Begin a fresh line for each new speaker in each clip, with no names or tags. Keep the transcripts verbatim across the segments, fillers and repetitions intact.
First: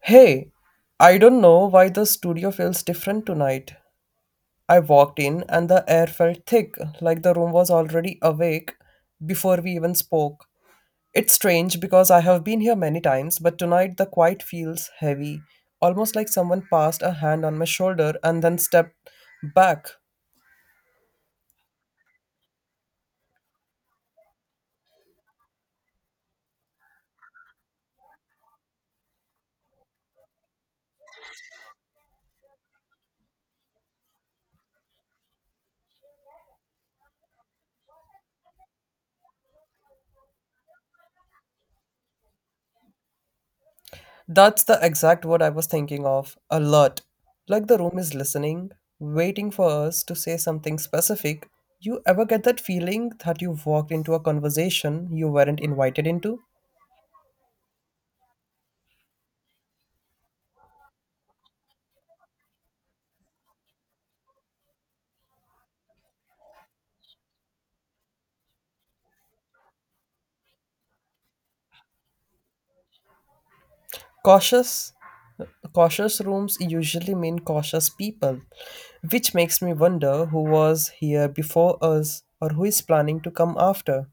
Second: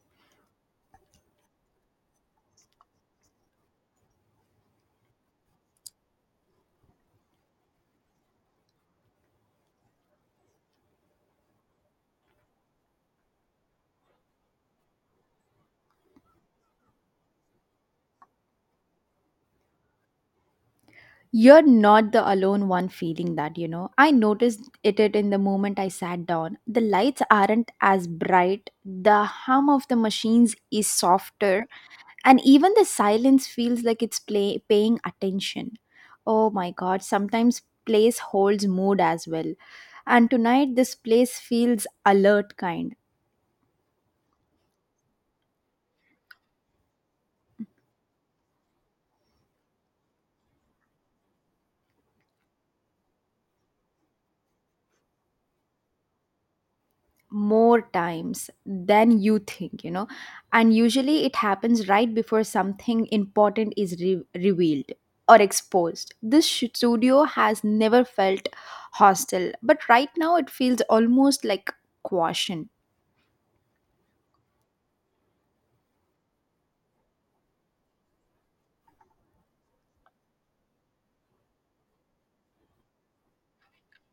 Hey, I don't know why the studio feels different tonight. I walked in and the air felt thick, like the room was already awake before we even spoke. It's strange because I have been here many times, but tonight the quiet feels heavy, almost like someone passed a hand on my shoulder and then stepped back.
You're not the alone one feeling that, you know. I noticed it, it in the moment I sat down. The lights aren't as bright, the hum of the machines is softer, and even the silence feels like it's play, paying attention. Oh my god, sometimes place holds mood as well. And tonight, this place feels alert kind.
That's the exact word I was thinking of alert. Like the room is listening, waiting for us to say something specific. You ever get that feeling that you walked into a conversation you weren't invited into?
More times than you think, you know and usually it happens right before something important is re- revealed or exposed. This sh- studio has never felt hostile, but right now it feels almost like caution.
Cautious, cautious rooms usually mean cautious people, which makes me wonder who was here before us or who is planning to come after.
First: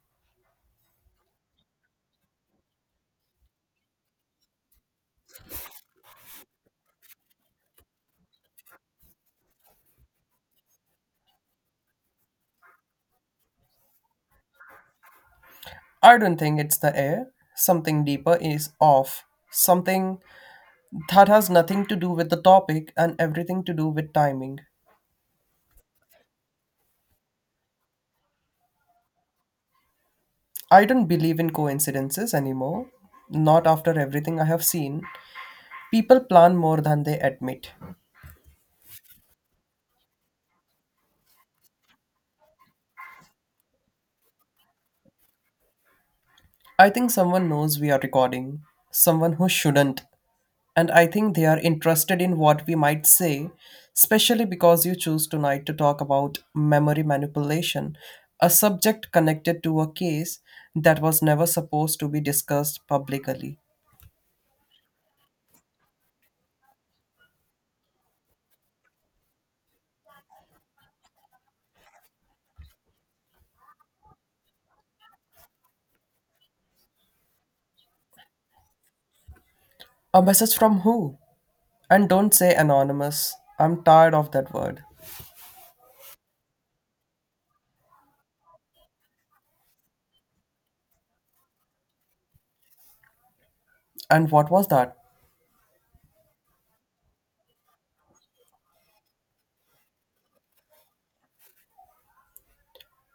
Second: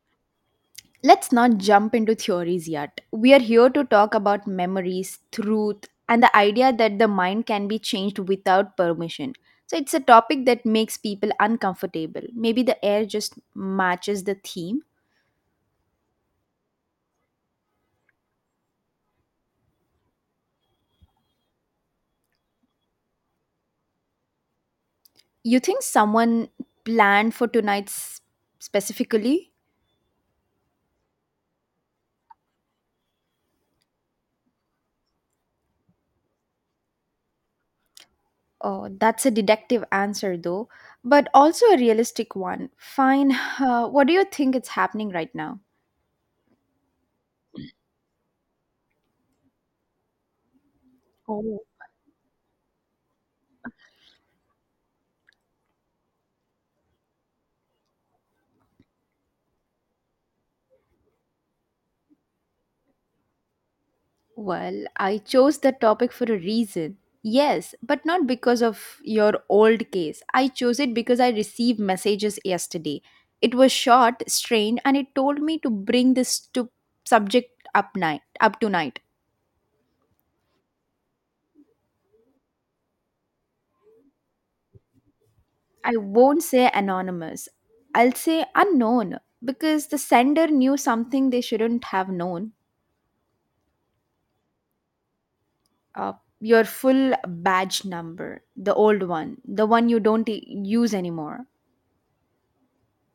Let's not jump into theories yet. We are here to talk about memories, truth, and the idea that the mind can be changed without permission. So it's a topic that makes people uncomfortable. Maybe the air just matches the theme.
I don't think it's the air. Something deeper is off. Something that has nothing to do with the topic and everything to do with timing.
You think someone planned for tonight's specifically?
I don't believe in coincidences anymore, not after everything I have seen. People plan more than they admit.
Oh, that's a deductive answer, though, but also a realistic one. Fine. Uh, what do you think is happening right now?
I think someone knows we are recording, someone who shouldn't, and I think they are
Oh.
interested in what we might say, especially because you choose tonight to talk about memory manipulation, a subject connected to a case that was never supposed to be discussed publicly.
Well, I chose that topic for a reason. Yes, but not because of your old case. I chose it because I received messages yesterday. It was short, strained, and it told me to bring this to subject up night up tonight.
A message from who? And don't say anonymous. I'm tired of that word.
I won't say anonymous. I'll say unknown, because the sender knew something they shouldn't have known.
And what was that?
Uh, your full badge number, the old one, the one you don't e- use anymore.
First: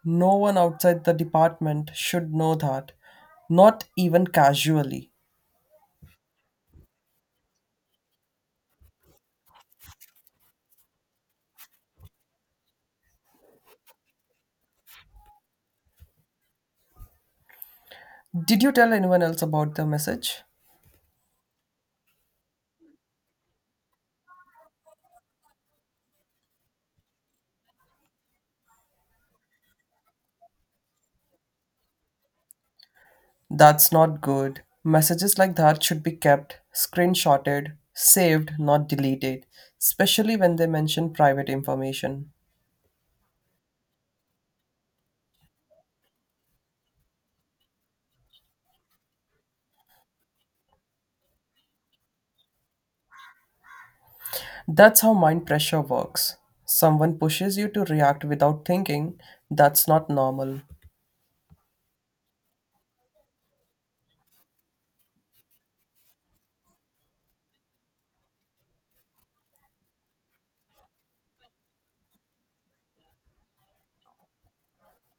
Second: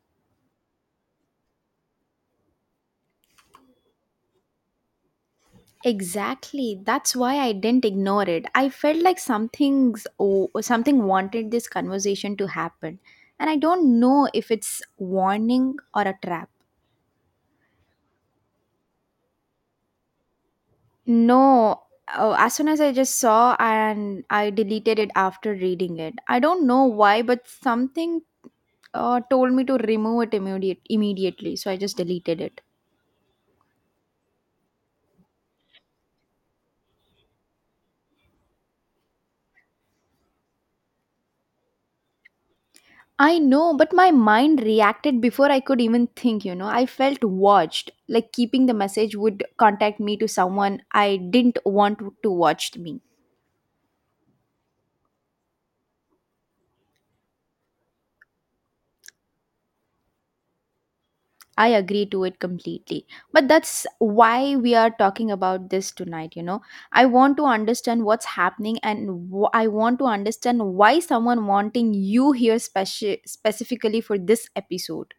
No one outside the department should know that. Not even casually.
Exactly. That's why I didn't ignore it. I felt like something's oh, something wanted this conversation to happen, and I don't know if it's warning or a trap.
Did you tell anyone else about the message?
No, uh, as soon as I just saw and I deleted it after reading it. I don't know why, but something uh, told me to remove it immediate immediately, so I just deleted it.
That's not good. Messages like that should be kept, screenshotted, saved, not deleted, especially when they mention private information.
I know, but my mind reacted before I could even think, you know. I felt watched, like keeping the message would contact me to someone I didn't want to watch me.
That's how mind pressure works. Someone pushes you to react without thinking. That's not normal.
I agree to it completely. But that's why we are talking about this tonight, you know. I want to understand what's happening and wh- I want to understand why someone wanting you here speci- specifically for this episode.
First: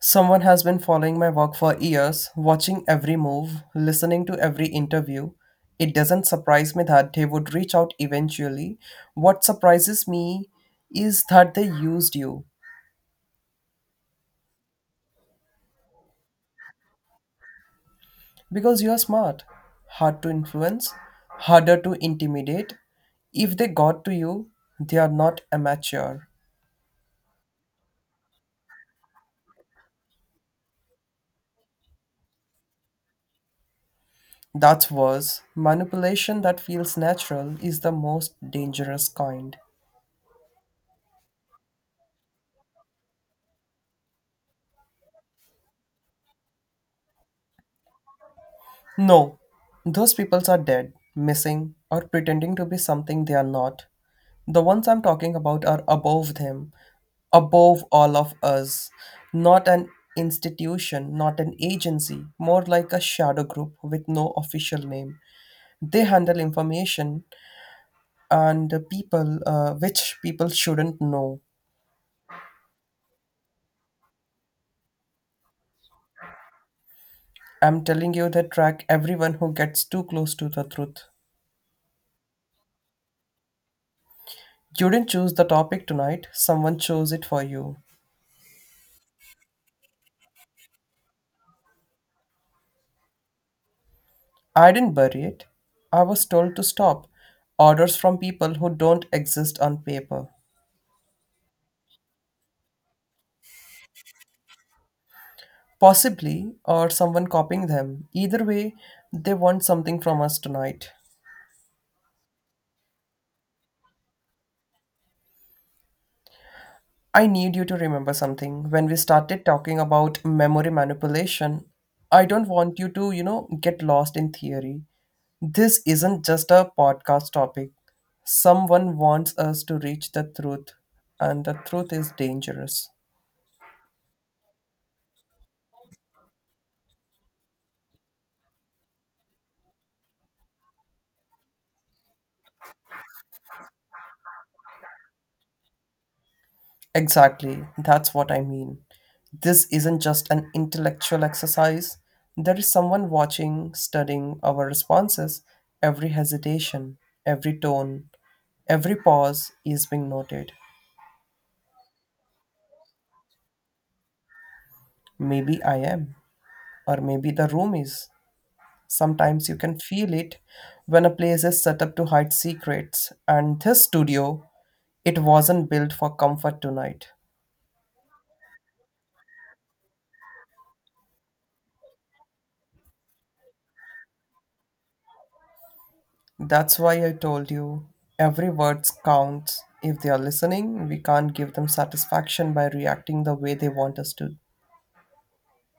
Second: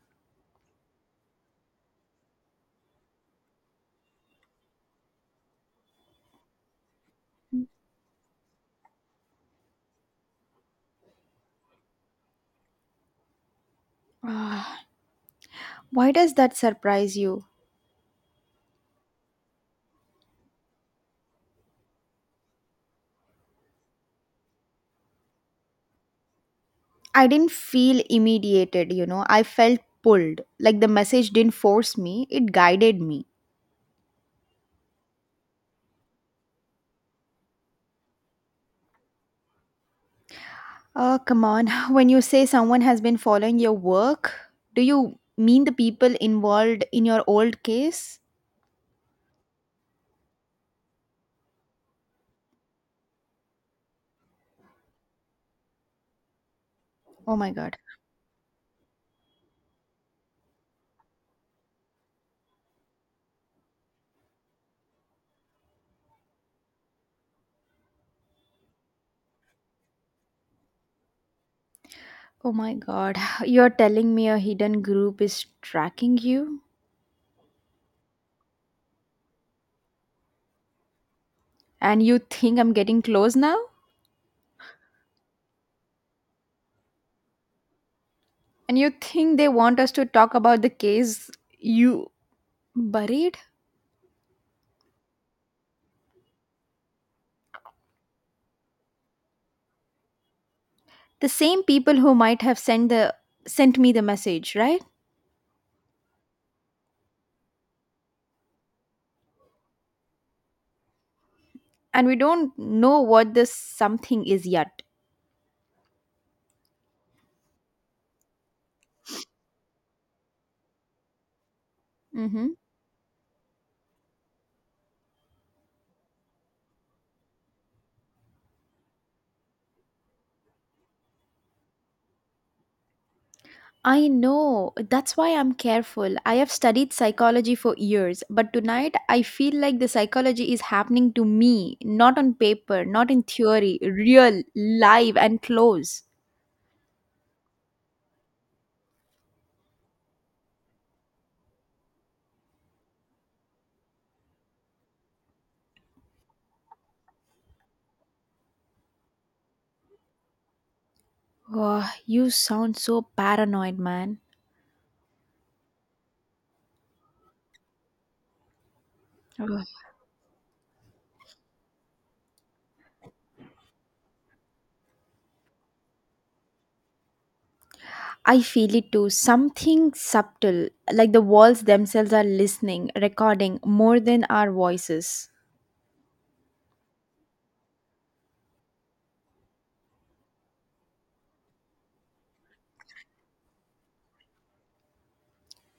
Someone has been following my work for years, watching every move, listening to every interview. It doesn't surprise me that they would reach out eventually. What surprises me is that they used you
Ah, why does that surprise you?
because you are smart, hard to influence, harder to intimidate. If they got to you, they are not amateur.
I didn't feel immediated, you know. I felt pulled. Like the message didn't force me, it guided me.
That's worse. Manipulation that feels natural is the most dangerous kind.
Oh, come on. When you say someone has been following your work, do you mean the people involved in your old case?
No, those peoples are dead, missing, or pretending to be something they are not. The ones I'm talking about are above them,
Oh my god.
above all of us. Not an institution, not an agency, more like a shadow group with no official name. They handle information and the people uh, which people shouldn't know.
Oh my god. You're telling me a hidden group is tracking you?
I'm telling you, they track everyone who gets too close to the truth.
And you think I'm getting close now?
You didn't choose the topic tonight, someone chose it for you.
And you think they want us to talk about the case you buried?
I didn't bury it. I was told to stop. Orders from people who don't exist on paper.
The same people who might have sent the sent me the message, right?
Possibly, or someone copying them. Either way, they want something from us tonight.
And we don't know what this something is yet.
I need you to remember something. When we started talking about memory manipulation, I don't
Mhm.
want you to, you know, get lost in theory. This isn't just a podcast topic. Someone wants us to reach the truth, and the truth is dangerous.
I know. That's why I'm careful. I have studied psychology for years, but tonight I feel like the psychology is happening to me, not on paper, not in theory, real, live, and close.
Exactly, that's what I mean. This isn't just an intellectual exercise, there is someone watching, studying our responses. Every hesitation, every tone, every pause is being noted.
Oh, you sound so paranoid, man.
Maybe I am, or maybe the room is. Sometimes you
Oh.
can feel it when a place is set up to hide secrets, and this studio, it wasn't built for comfort tonight.
I feel it too. Something subtle, like the walls themselves are listening, recording more than our voices.
That's why I told you every word counts. If they are listening, we can't give them satisfaction by reacting the way they want us to.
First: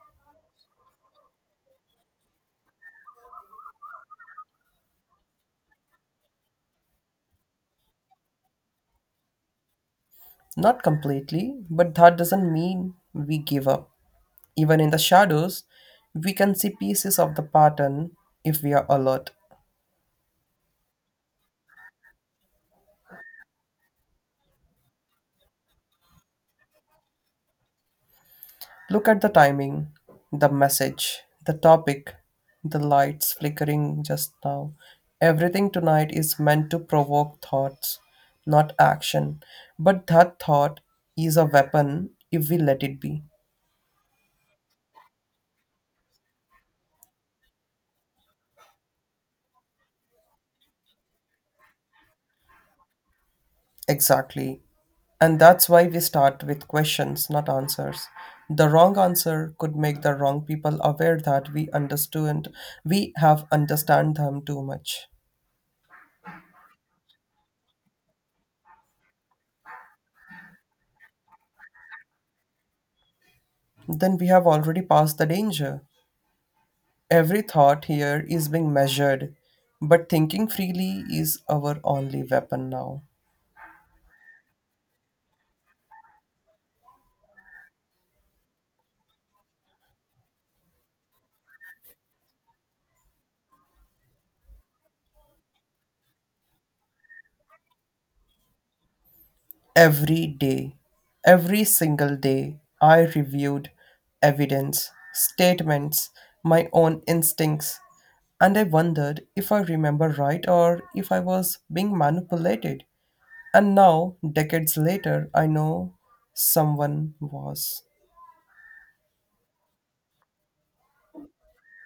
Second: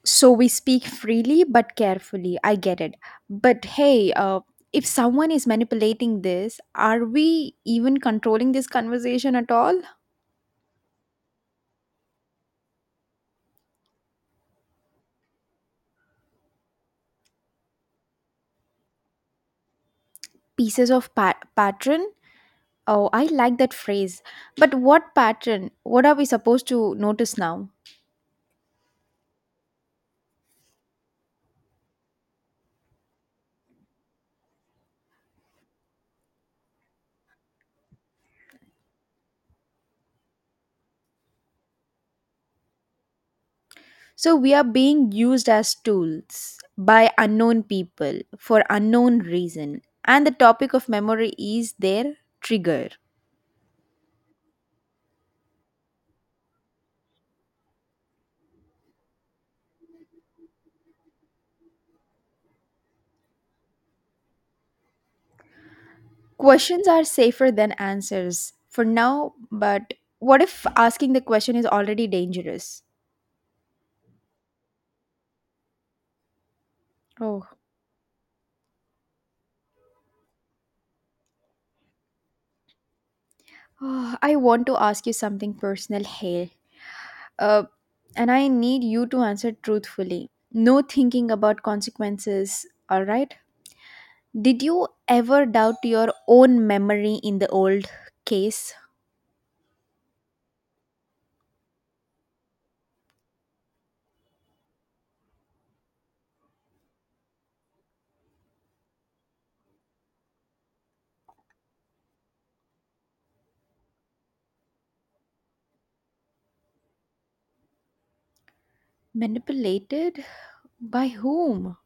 So we speak freely but carefully. I get it. But hey, uh, if someone is manipulating this, are we even controlling this conversation at all?
Not completely, but that doesn't mean we give up. Even in the shadows, we can see pieces of the pattern if we are alert.
Pieces of pa- pattern? Oh, I like that phrase. But what pattern? What are we supposed to notice now?
Look at the timing, the message, the topic, the lights flickering just now. Everything tonight is meant to provoke thoughts, not action. But that thought is a weapon if we let it be.
So we are being used as tools by unknown people for unknown reason. And the topic of memory is their trigger.
Exactly. And that's why we start with questions, not answers. The wrong answer could make the wrong people aware that we understood we have understand them too much.
Questions are safer than answers for now, but what if asking the question is already dangerous?
Then we have already passed the danger. Every
Oh,
thought here is being measured, but thinking freely is our only weapon now.
I want to ask you something personal, Hale. Uh, and I need you to answer truthfully. No thinking about consequences, alright? Did you ever doubt your own memory in the old case?
Every day, every single day, I reviewed evidence, statements, my own instincts, and I wondered if I remember right or if I was being manipulated. And now, decades later, I know someone was.
Manipulated? By whom?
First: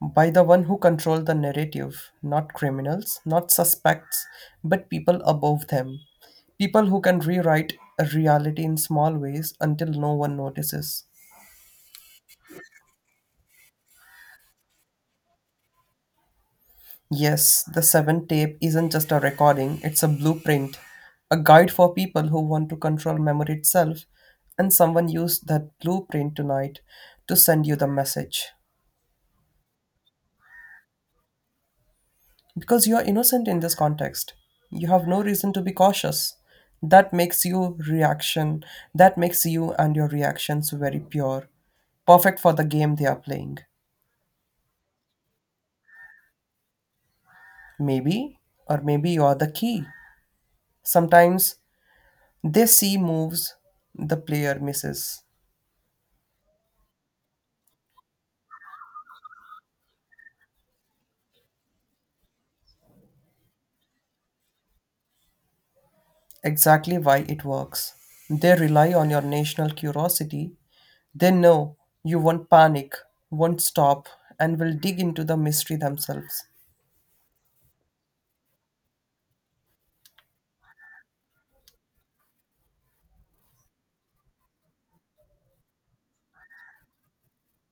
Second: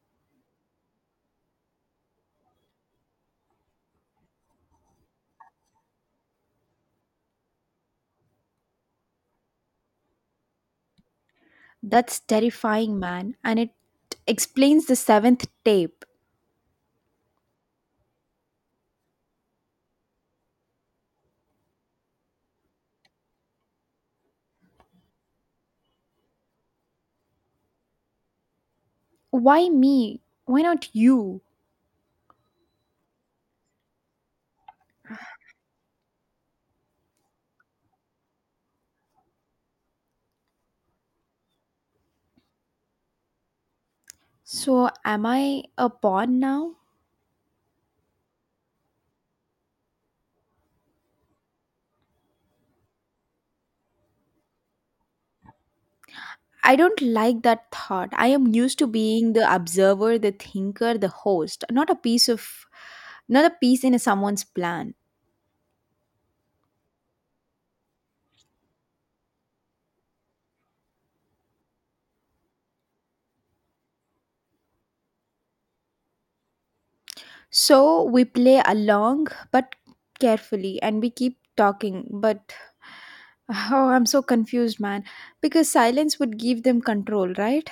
By the one who control the narrative, not criminals, not suspects, but people above them. People who can rewrite a reality in small ways until no one notices.
That's terrifying, man. And it explains the seventh tape.
Yes, the seven tape isn't just a recording, it's a blueprint, a guide for people who want to control memory itself, and someone used that blueprint tonight to send you the message.
Why me? Why not you?
Because you are innocent in this context. You have no reason to be cautious. That makes you reaction. That makes you and your reactions very pure. Perfect for the game they are playing.
So, am I a pawn now?
Maybe, or maybe you are the key. Sometimes they see moves the player misses.
I don't like that thought. I am used to being the observer, the thinker, the host, not a piece of not a piece in someone's plan.
Exactly why it works. They rely on your national curiosity. They know you won't panic, won't stop, and will dig into the mystery themselves.
So, we play along but carefully and we keep talking, but oh, I'm so confused, man, because silence would give them control, right?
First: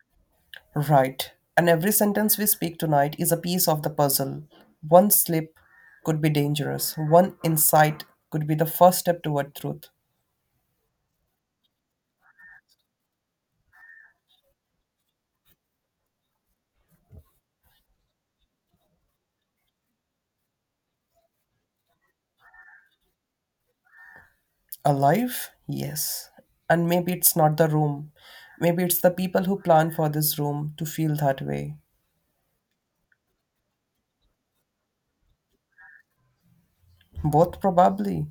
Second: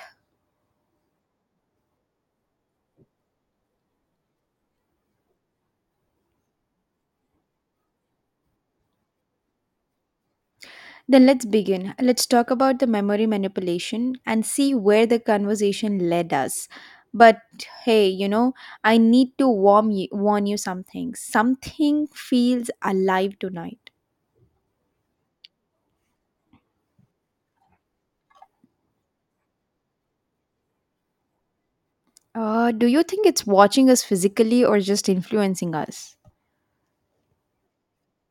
Right. And every sentence we speak tonight is a piece of the puzzle. One slip could be dangerous. One insight could be the first step toward truth.
Then let's begin. Let's talk about the memory manipulation and see where the conversation led us. But hey, you know, I need to warm you, warn you something. Something feels alive tonight.
Alive? Yes. And maybe it's not the room. Maybe it's the people who plan for this room to feel that way.
Uh, do you think it's watching us physically or just influencing us?
Both probably.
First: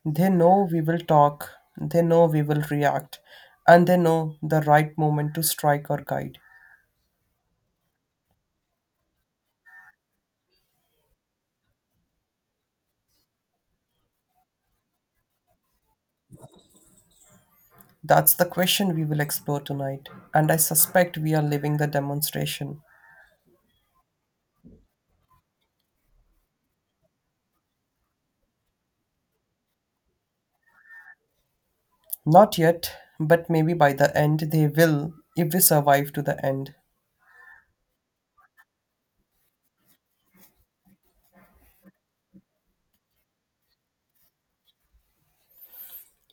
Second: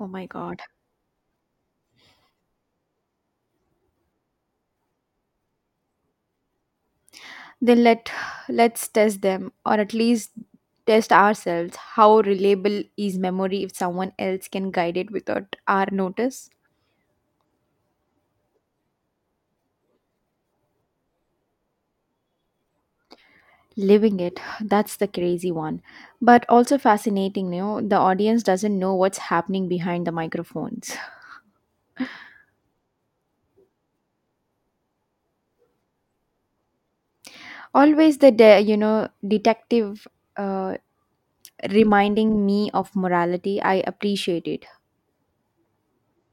Oh my
They
god.
know we will talk, they know we will react, and they know the right moment to strike or guide.
Then let let's test them or at least test ourselves. How reliable is memory if someone else can guide it without our notice?
That's the question we will explore tonight, and I suspect we are living the demonstration.
Living it, that's the crazy one. But also fascinating, you know, the audience doesn't know what's happening behind the microphones.
Not yet, but maybe by the end they will if we survive to the end.
Always the, de- you know, detective uh, reminding me of morality. I appreciate it.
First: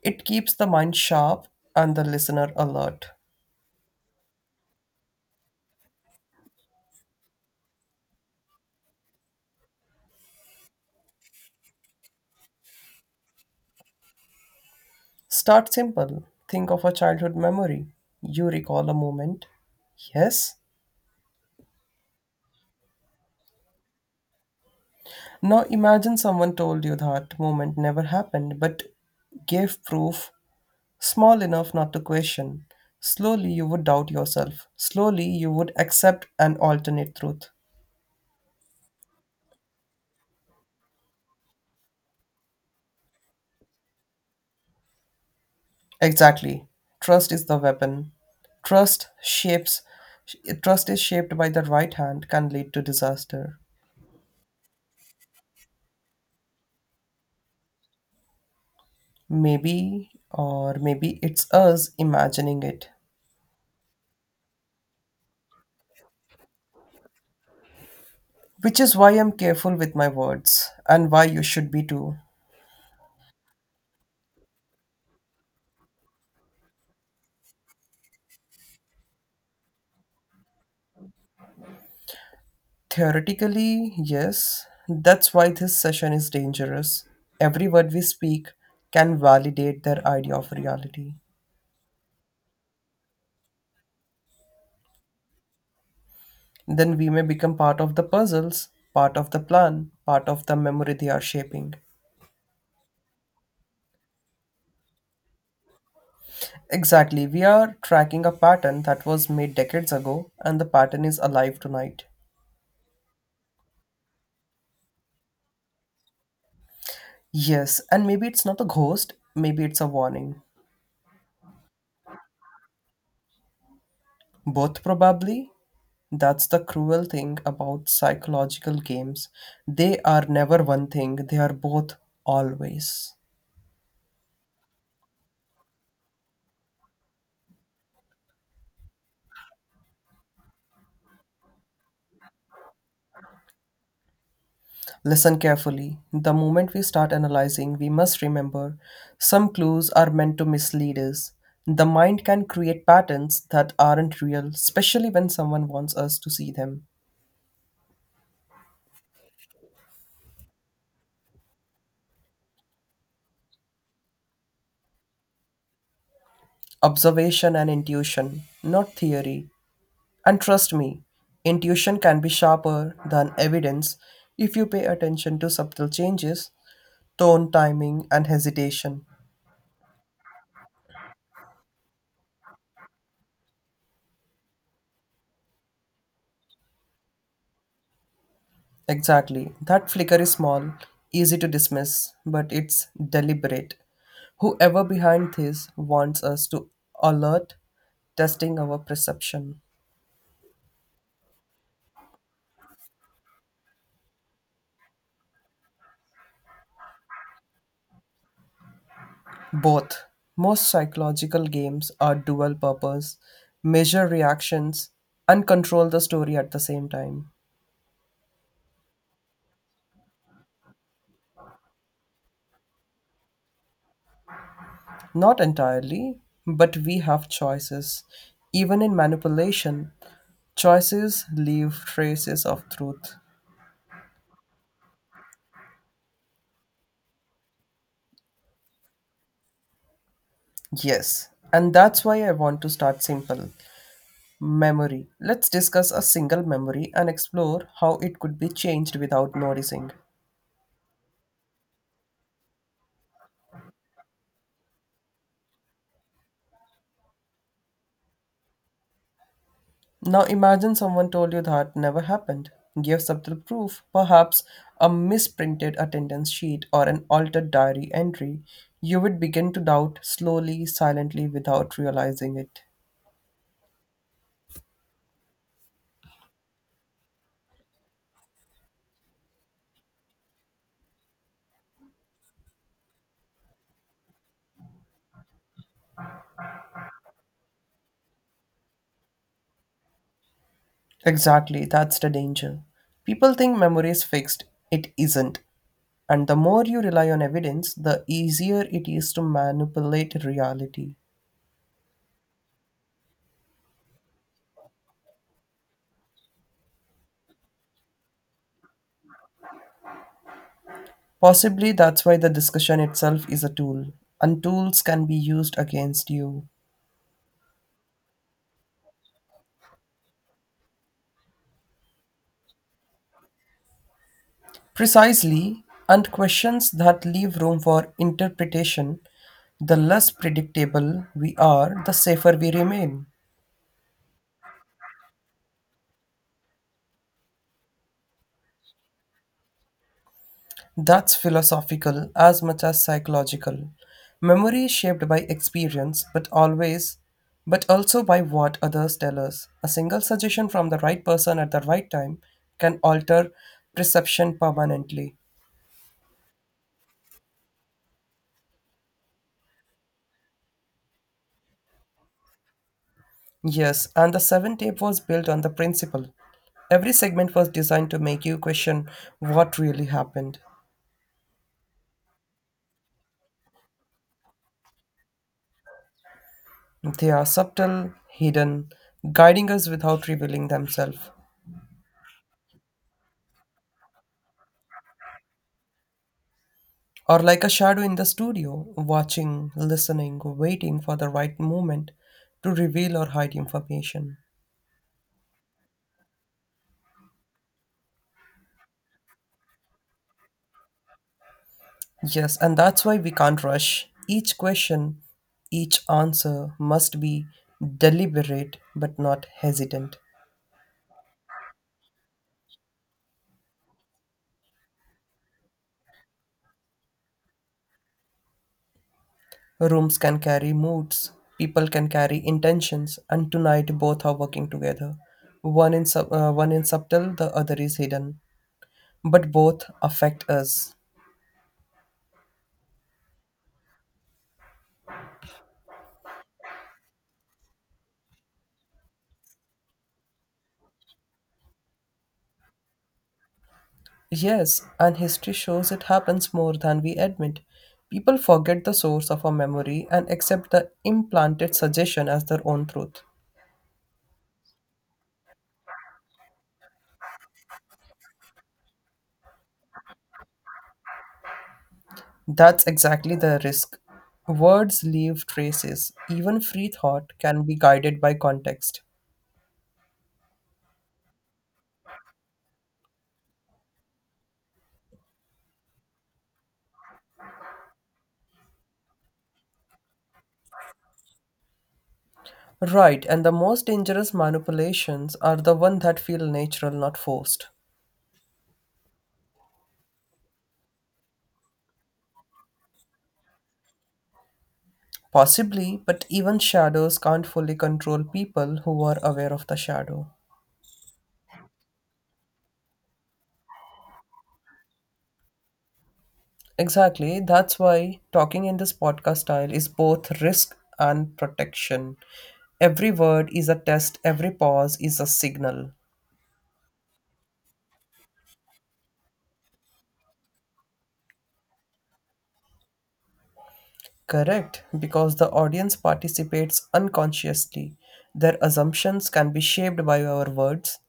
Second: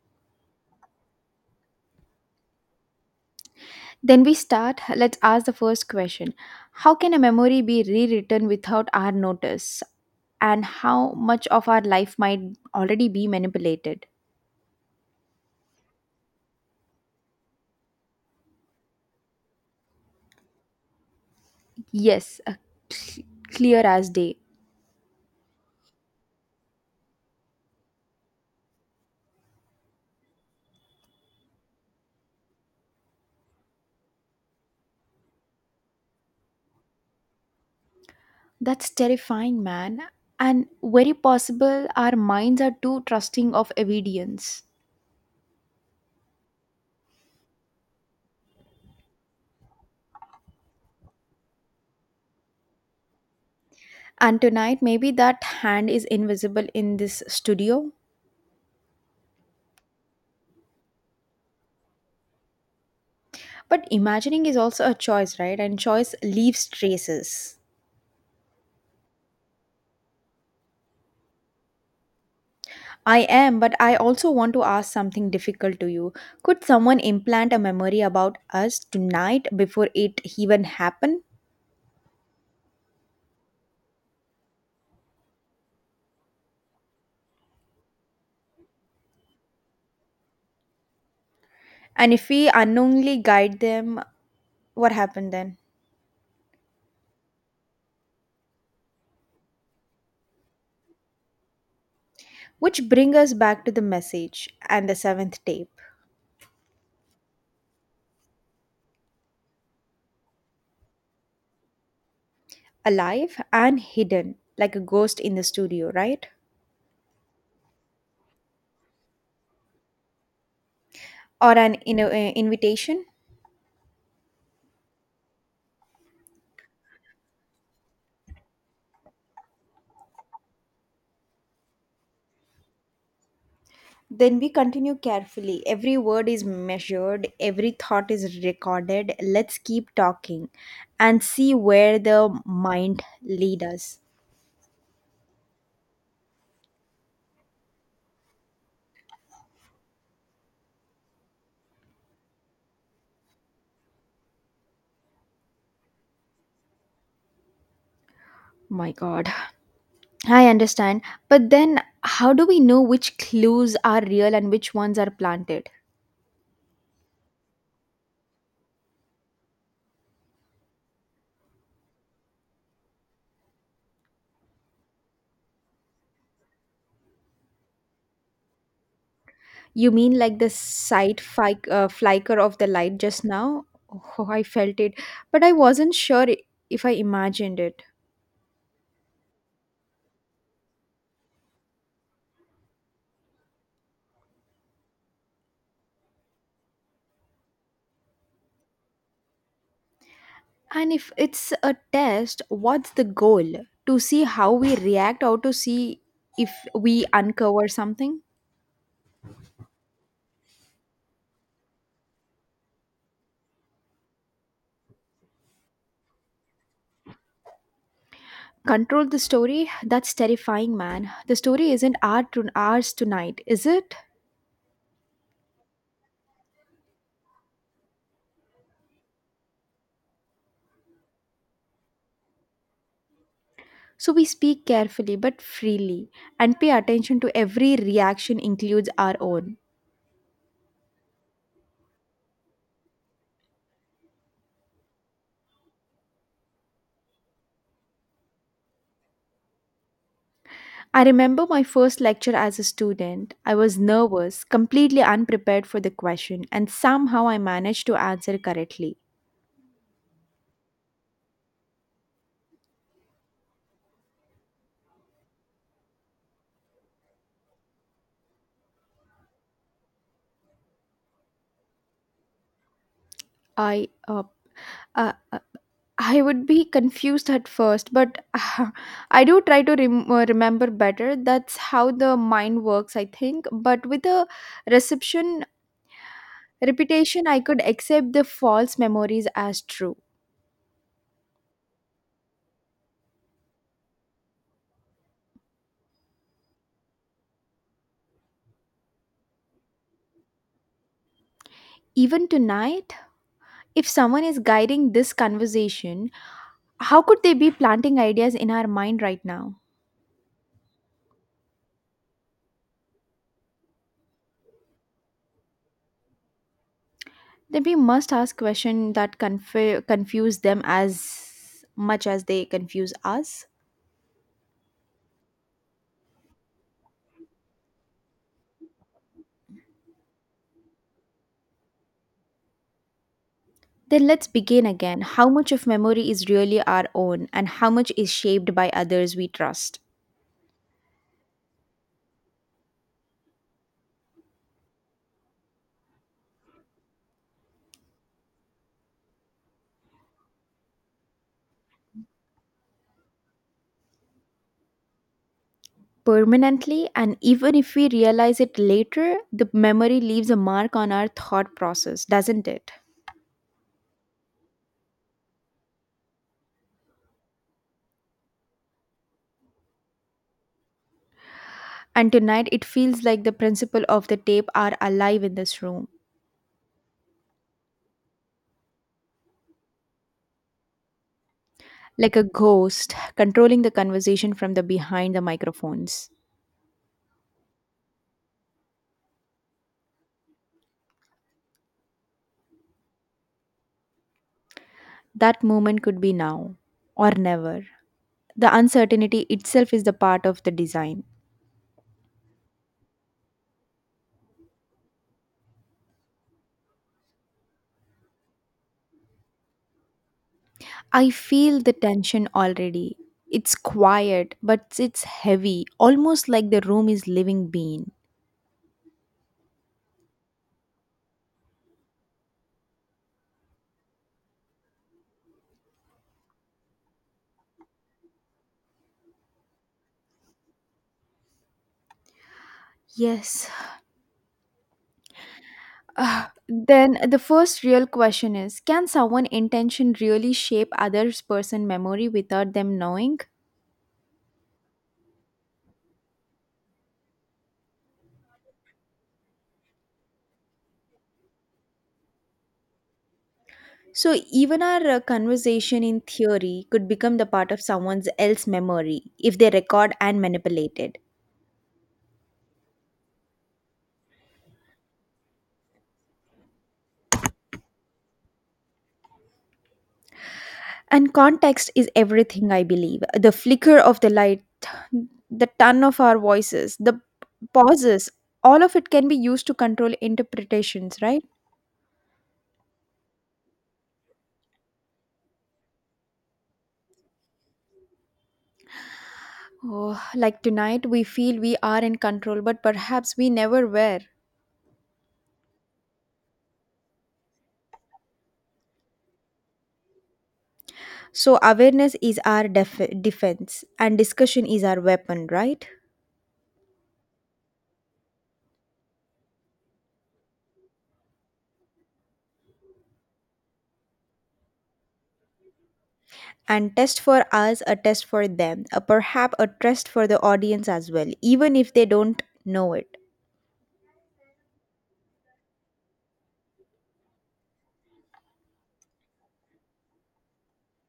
It keeps the mind sharp and the listener alert.
Then we start. Let's ask the first question. How can a memory be rewritten without our notice? And how much of our life might already be manipulated?
Start simple. Think of a childhood memory. You recall a moment. Yes?
Yes, uh, cl- clear as day.
Now imagine someone told you that moment never happened but gave proof small enough not to question. Slowly you would doubt yourself. Slowly you would accept an alternate truth.
That's terrifying, man. And very possible our minds are too trusting of evidence.
Exactly. Trust is the weapon. Trust shapes trust is shaped by the right hand can lead to disaster.
And tonight, maybe that hand is invisible in this studio.
Maybe or maybe it's us imagining it.
But imagining is also a choice, right? And choice leaves traces.
Which is why I'm careful with my words and why you should be too.
I am, but I also want to ask something difficult to you. Could someone implant a memory about us tonight before it even happened?
Theoretically, yes. That's why this session is dangerous. Every word we speak can validate their idea of reality.
And if we unknowingly guide them, what happened then?
Then we may become part of the puzzles, part of the plan, part of the memory they are shaping.
Which bring us back to the message and the seventh tape.
Exactly, we are tracking a pattern that was made decades ago, and the pattern is alive tonight.
Alive and hidden, like a ghost in the studio, right?
Yes, and maybe it's not a ghost, maybe it's a warning.
Or an in- uh, invitation.
Both probably. That's the cruel thing about psychological games. They are never one thing, they are both always.
Then we continue carefully. Every word is measured, every thought is recorded. Let's keep talking and see where the mind lead us.
Listen carefully. The moment we start analyzing, we must remember some clues are meant to mislead us. The mind can create patterns that aren't real, especially when someone wants us to see them.
My God. I understand. But then, how do we know which clues are real and which ones are planted?
Observation and intuition, not theory. And trust me, intuition can be sharper than evidence if you pay attention to subtle changes, tone, timing, and hesitation.
You mean like the side fi- uh, flicker of the light just now? Oh, I felt it, but I wasn't sure i- if I imagined it.
Exactly, that flicker is small, easy to dismiss, but it's deliberate. Whoever behind this wants us to alert, testing our perception.
And if it's a test, what's the goal? To see how we react or to see if we uncover something?
Both. Most psychological games are dual purpose, measure reactions, and control the story at the same time.
Control the story? That's terrifying, man. The story isn't our to- ours tonight, is it?
Not entirely, but we have choices. Even in manipulation, choices leave traces of truth.
So we speak carefully but freely and pay attention to every reaction includes our own.
Yes, and that's why I want to start simple. Memory. Let's discuss a single memory and explore how it could be changed without noticing.
I remember my first lecture as a student. I was nervous, completely unprepared for the question, and somehow I managed to answer correctly.
Now imagine someone told you that never happened. Give subtle proof, perhaps a misprinted attendance sheet or an altered diary entry. You would begin to doubt slowly, silently, without realizing it.
I uh, uh, uh, I would be confused at first, but I do try to rem- uh, remember better. That's how the mind works, I think. But with a reception repetition, I could accept the false memories as true.
Exactly, that's the danger. People think memory is fixed, it isn't. And the more you rely on evidence, the easier it is to manipulate reality.
Even tonight, if someone is guiding this conversation, how could they be planting ideas in our mind right now?
Possibly that's why the discussion itself is a tool, and tools can be used against you.
Then we must ask questions that conf- confuse them as much as they confuse us.
Precisely, and questions that leave room for interpretation, the less predictable we are, the safer we remain.
Then let's begin again. How much of memory is really our own and how much is shaped by others we trust?
That's philosophical as much as psychological. Memory is shaped by experience, but always, but also by what others tell us. A single suggestion from the right person at the right time can alter perception permanently.
Permanently, and even if we realize it later, the memory leaves a mark on our thought process, doesn't it?
Yes, and the seven tape was built on the principle. Every segment was designed to make you question what really happened.
And tonight, it feels like the principle of the tape are alive in this room,
They are subtle, hidden, guiding us without revealing themselves.
like a ghost controlling the conversation from the behind the microphones.
Or like a shadow in the studio, watching, listening, waiting for the right moment to reveal or hide information.
That moment could be now or never. The uncertainty itself is the part of the design.
Yes, and that's why we can't rush. Each question, each answer must be deliberate but not hesitant.
I feel the tension already. It's quiet, but it's heavy, almost like the room is living being.
Rooms can carry moods, people can carry intentions, and tonight both are working together. One in sub- uh, one in subtle, the other is hidden, but both affect us.
Yes. Ah, then the first real question is, can someone intention really shape others person memory without them knowing?
Yes, and history shows it happens more than we admit. People forget the source of a memory and accept the implanted suggestion as their own truth.
So even our uh, conversation in theory could become the part of someone's else memory if they record and manipulate it.
That's exactly the risk. Words leave traces. Even free thought can be guided by context.
And context is everything, I believe. The flicker of the light, the ton of our voices, the pauses, all of it can be used to control interpretations, right?
Right, and the most dangerous manipulations are the ones that feel natural, not forced.
Oh, like tonight, we feel we are in control, but perhaps we never were.
Possibly, but even shadows can't fully control people who are aware of the shadow.
So, awareness is our def- defense, and discussion is our weapon, right?
Exactly, that's why talking in this podcast style is both risk and protection. Every word is a test, every pause is a signal.
And test for us, a test for them, a perhaps a test for the audience as well, even if they don't know it.
Correct, because the audience participates unconsciously. Their assumptions can be shaped by our words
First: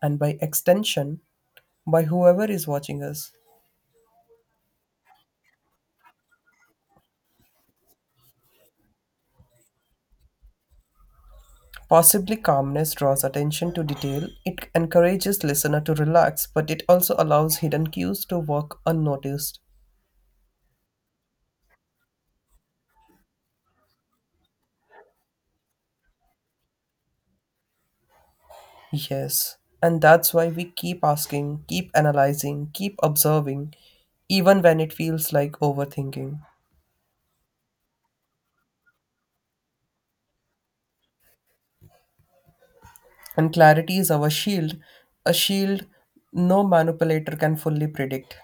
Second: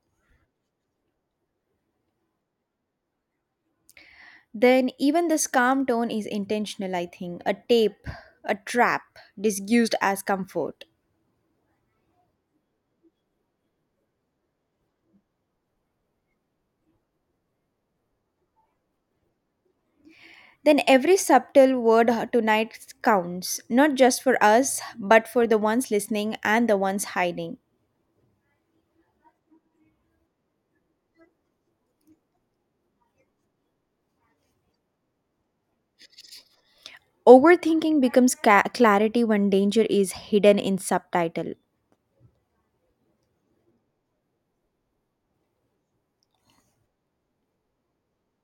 and by extension by whoever is watching us.
Then even this calm tone is intentional, I think. A tape a trap disguised as comfort.
Possibly calmness draws attention to detail. It encourages listener to relax, but it also allows hidden cues to walk unnoticed.
Then every subtle word tonight counts, not just for us but for the ones listening and the ones hiding.
Yes, and that's why we keep asking, keep analyzing, keep observing, even when it feels like overthinking.
Overthinking becomes ca- clarity when danger is hidden in subtitle.
And clarity is our shield, a shield no manipulator can fully predict.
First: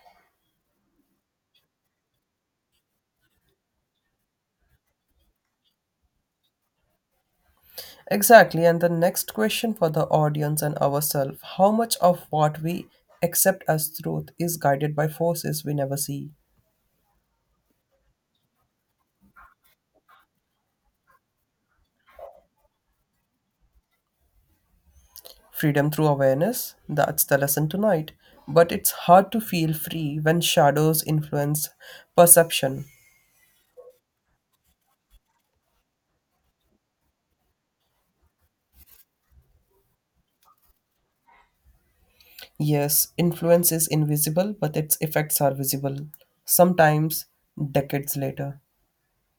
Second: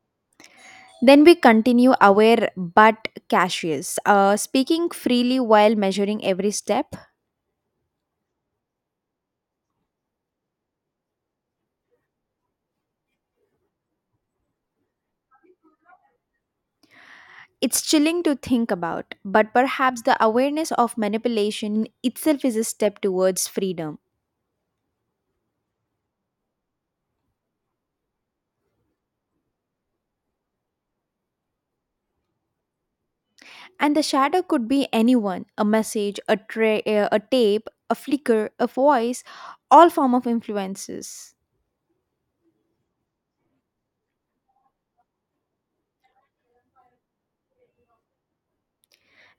Then we continue aware but cautious, uh, speaking freely while measuring every step.
Exactly. And the next question for the audience and ourselves how much of what we accept as truth is guided by forces we never see?
It's chilling to think about, but perhaps the awareness of manipulation itself is a step towards freedom.
Freedom through awareness, that's the lesson tonight. But it's hard to feel free when shadows influence perception.
And the shadow could be anyone, a message, a, tra- uh, a tape, a flicker, a voice, all form of influences.
Yes, influence is invisible, but its effects are visible, sometimes decades later.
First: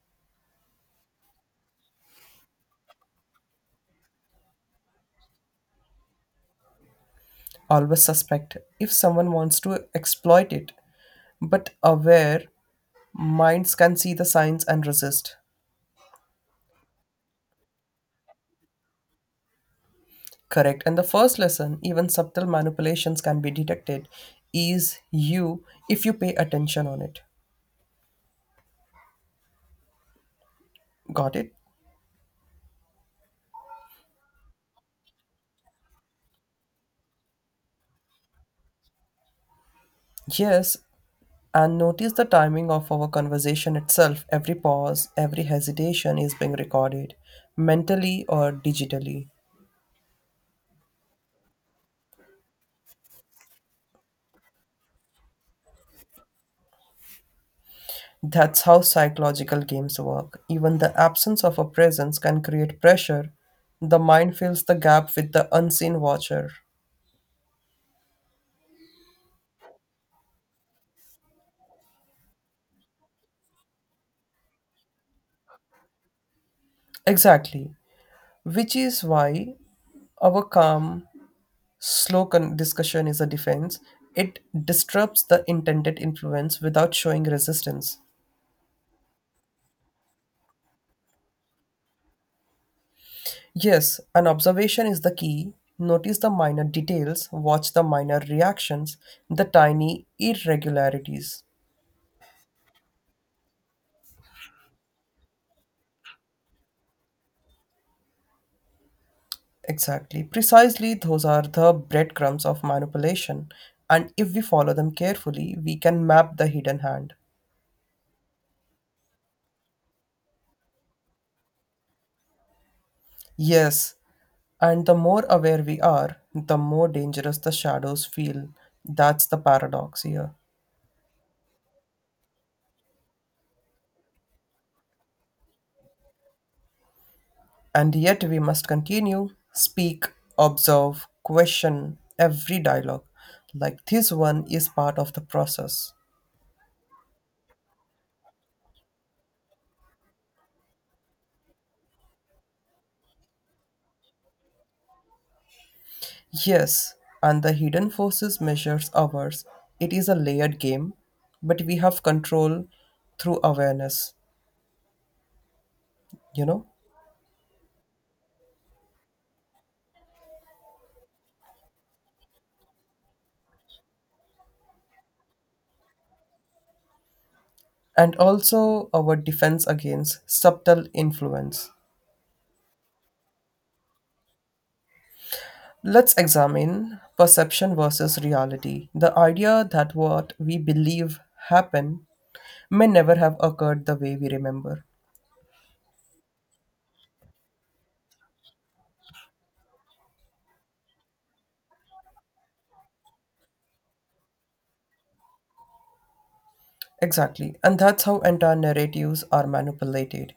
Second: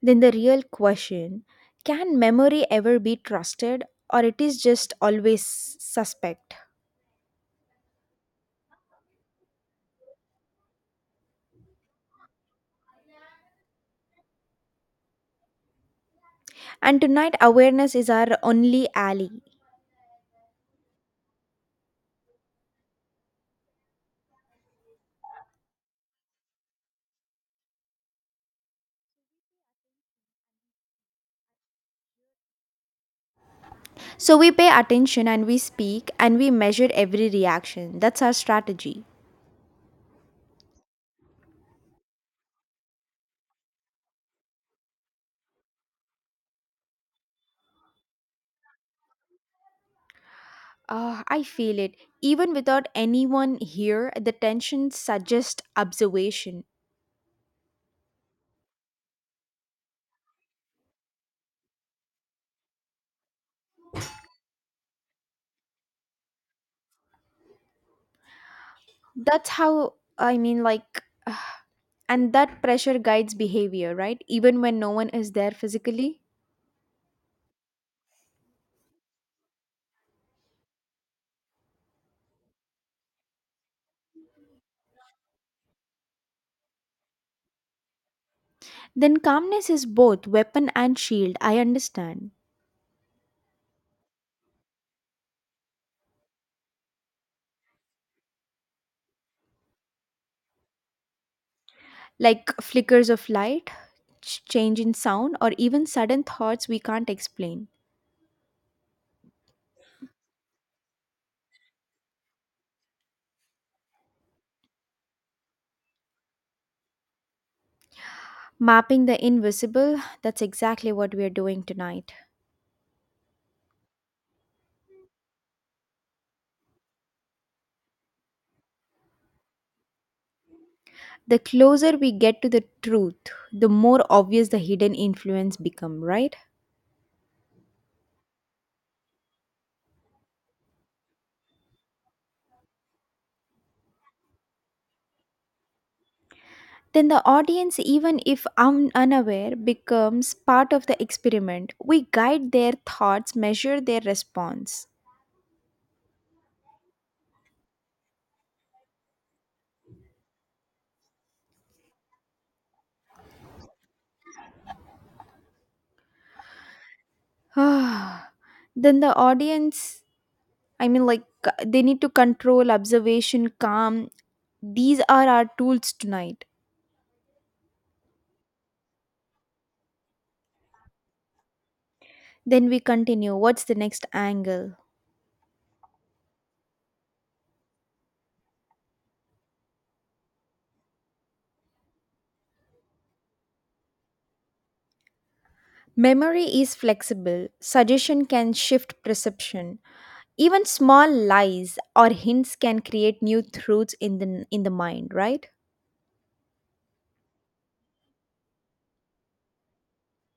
Then the real question, can memory ever be trusted, or it is just always suspect?
Always suspect if someone wants to exploit it, but aware minds can see the signs and resist.
And tonight, awareness is our only ally.
Correct. And the first lesson, even subtle manipulations can be detected, is you if you pay attention on it. Got it?
So we pay attention and we speak and we measure every reaction. That's our strategy.
Yes. And notice the timing of our conversation itself. Every pause, every hesitation is being recorded mentally or digitally.
Ah, I feel it. Even without anyone here, the tension suggests observation.
That's how psychological games work. Even the absence of a presence can create pressure. The mind fills the gap with the unseen watcher.
That's how, I mean, like, and that pressure guides behavior, right? Even when no one is there physically.
Exactly. Which is why our calm, slow con- discussion is a defense. It disrupts the intended influence without showing resistance.
Then calmness is both weapon and shield. I understand.
Yes, an observation is the key. Notice the minor details, watch the minor reactions, the tiny irregularities.
Like flickers of light, ch- change in sound, or even sudden thoughts we can't explain.
Exactly. Precisely, those are the breadcrumbs of manipulation. And if we follow them carefully, we can map the hidden hand.
Mapping the invisible, that's exactly what we are doing tonight.
Yes, and the more aware we are, the more dangerous the shadows feel. That's the paradox here.
The closer we get to the truth, the more obvious the hidden influence become, right?
And yet, we must continue, speak, observe, question every dialogue. Like this one is part of the process.
Then the audience, even if un- unaware, becomes part of the experiment. We guide their thoughts, measure their response.
Yes, and the hidden forces measures ours. It is a layered game, but we have control through awareness, you know,
Then the audience, I mean, like, they need to control observation, calm, these are our tools tonight.
and also our defense against subtle influence.
Then we continue. What's the next angle?
Let's examine perception versus reality. The idea that what we believe happen may never have occurred the way we remember.
Memory is flexible. Suggestion can shift perception. Even small lies or hints can create new truths in the in the mind, right?
Exactly, and that's how entire narratives are manipulated,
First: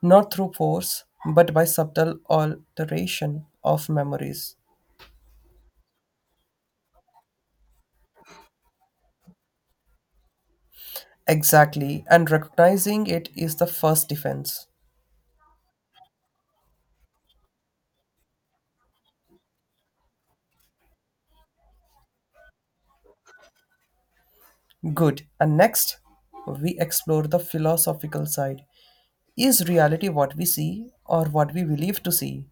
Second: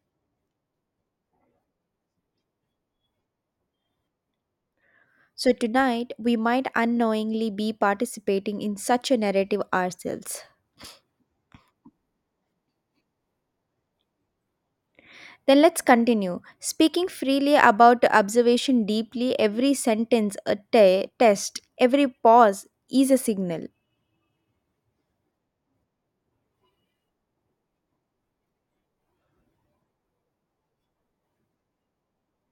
not through force, but by subtle alteration of memories.
So tonight we might unknowingly be participating in such a narrative ourselves.
Exactly, and recognizing it is the first defense.
Then let's continue. Speaking freely about observation deeply, every sentence a te- test, every pause is a signal.
Good, and next, we explore the philosophical side. Is reality what we see or what we believe to see?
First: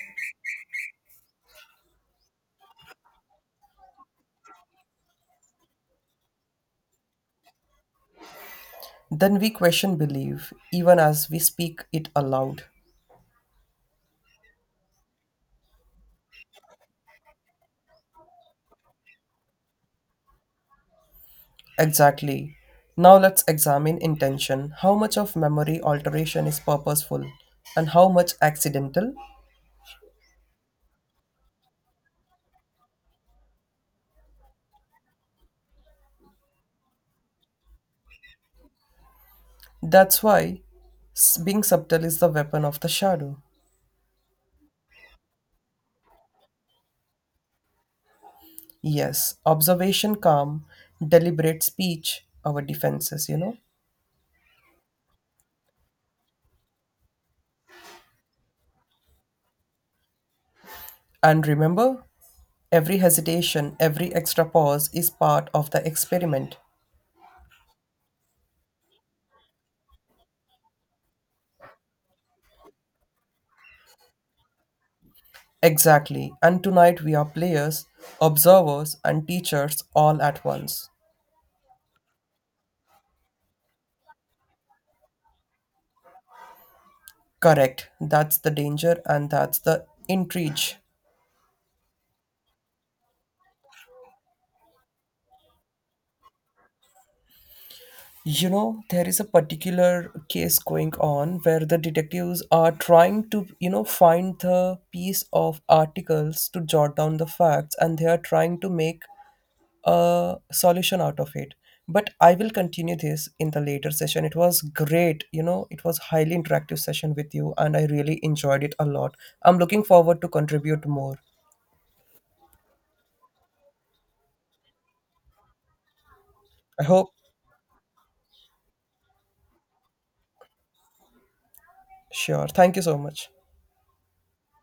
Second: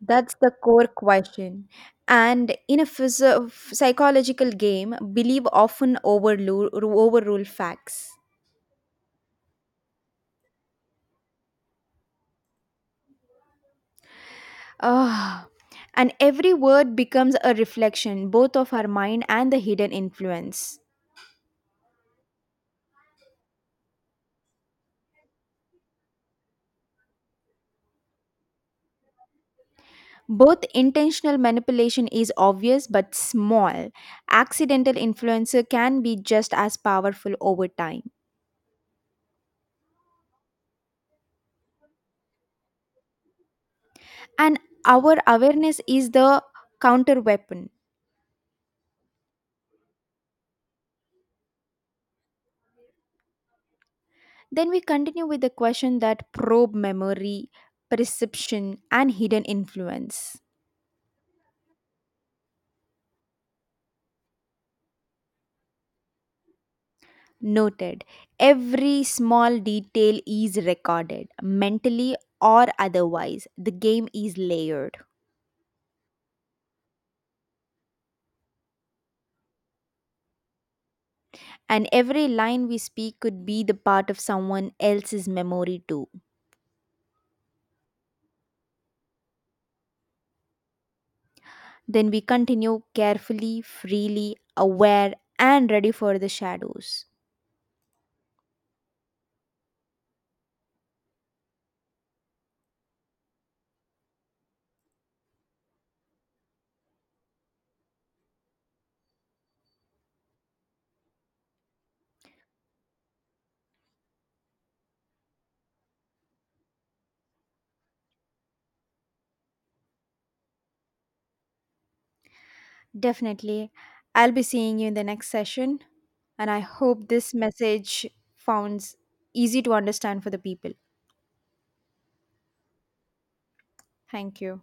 That's the core question. And in a physio- psychological game, belief often overrule, overrule facts.
Then we question belief, even as we speak it aloud.
Ah, and every word becomes a reflection both of our mind and the hidden influence.
Exactly. Now let's examine intention. How much of memory alteration is purposeful and how much accidental?
Both intentional manipulation is obvious but small. Accidental influencer can be just as powerful over time.
That's why s- being subtle is the weapon of the shadow.
And our awareness is the counter weapon.
Yes, observation, calm, deliberate speech, our defenses, you know.
Then we continue with the question that probe memory, perception, and hidden influence.
And remember, every hesitation, every extra pause is part of the experiment.
Noted, every small detail is recorded, mentally or otherwise. The game is layered.
Exactly. And tonight we are players, observers, and teachers all at once.
And every line we speak could be the part of someone else's memory too.
Correct. That's the danger and that's the intrigue.
Then we continue carefully, freely, aware, and ready for the shadows.
You know, there is a particular case going on where the detectives are trying to, you know, find the piece of articles to jot down the facts and they are trying to make a solution out of it. But I will continue this in the later session. It was great, you know, it was highly interactive session with you and I really enjoyed it a lot. I'm looking forward to contribute more.
Definitely. I'll be seeing you in the next session, and I
I
hope
hope.
this message founds easy to understand for the people.
Sure. Thank you so much.
Thank you.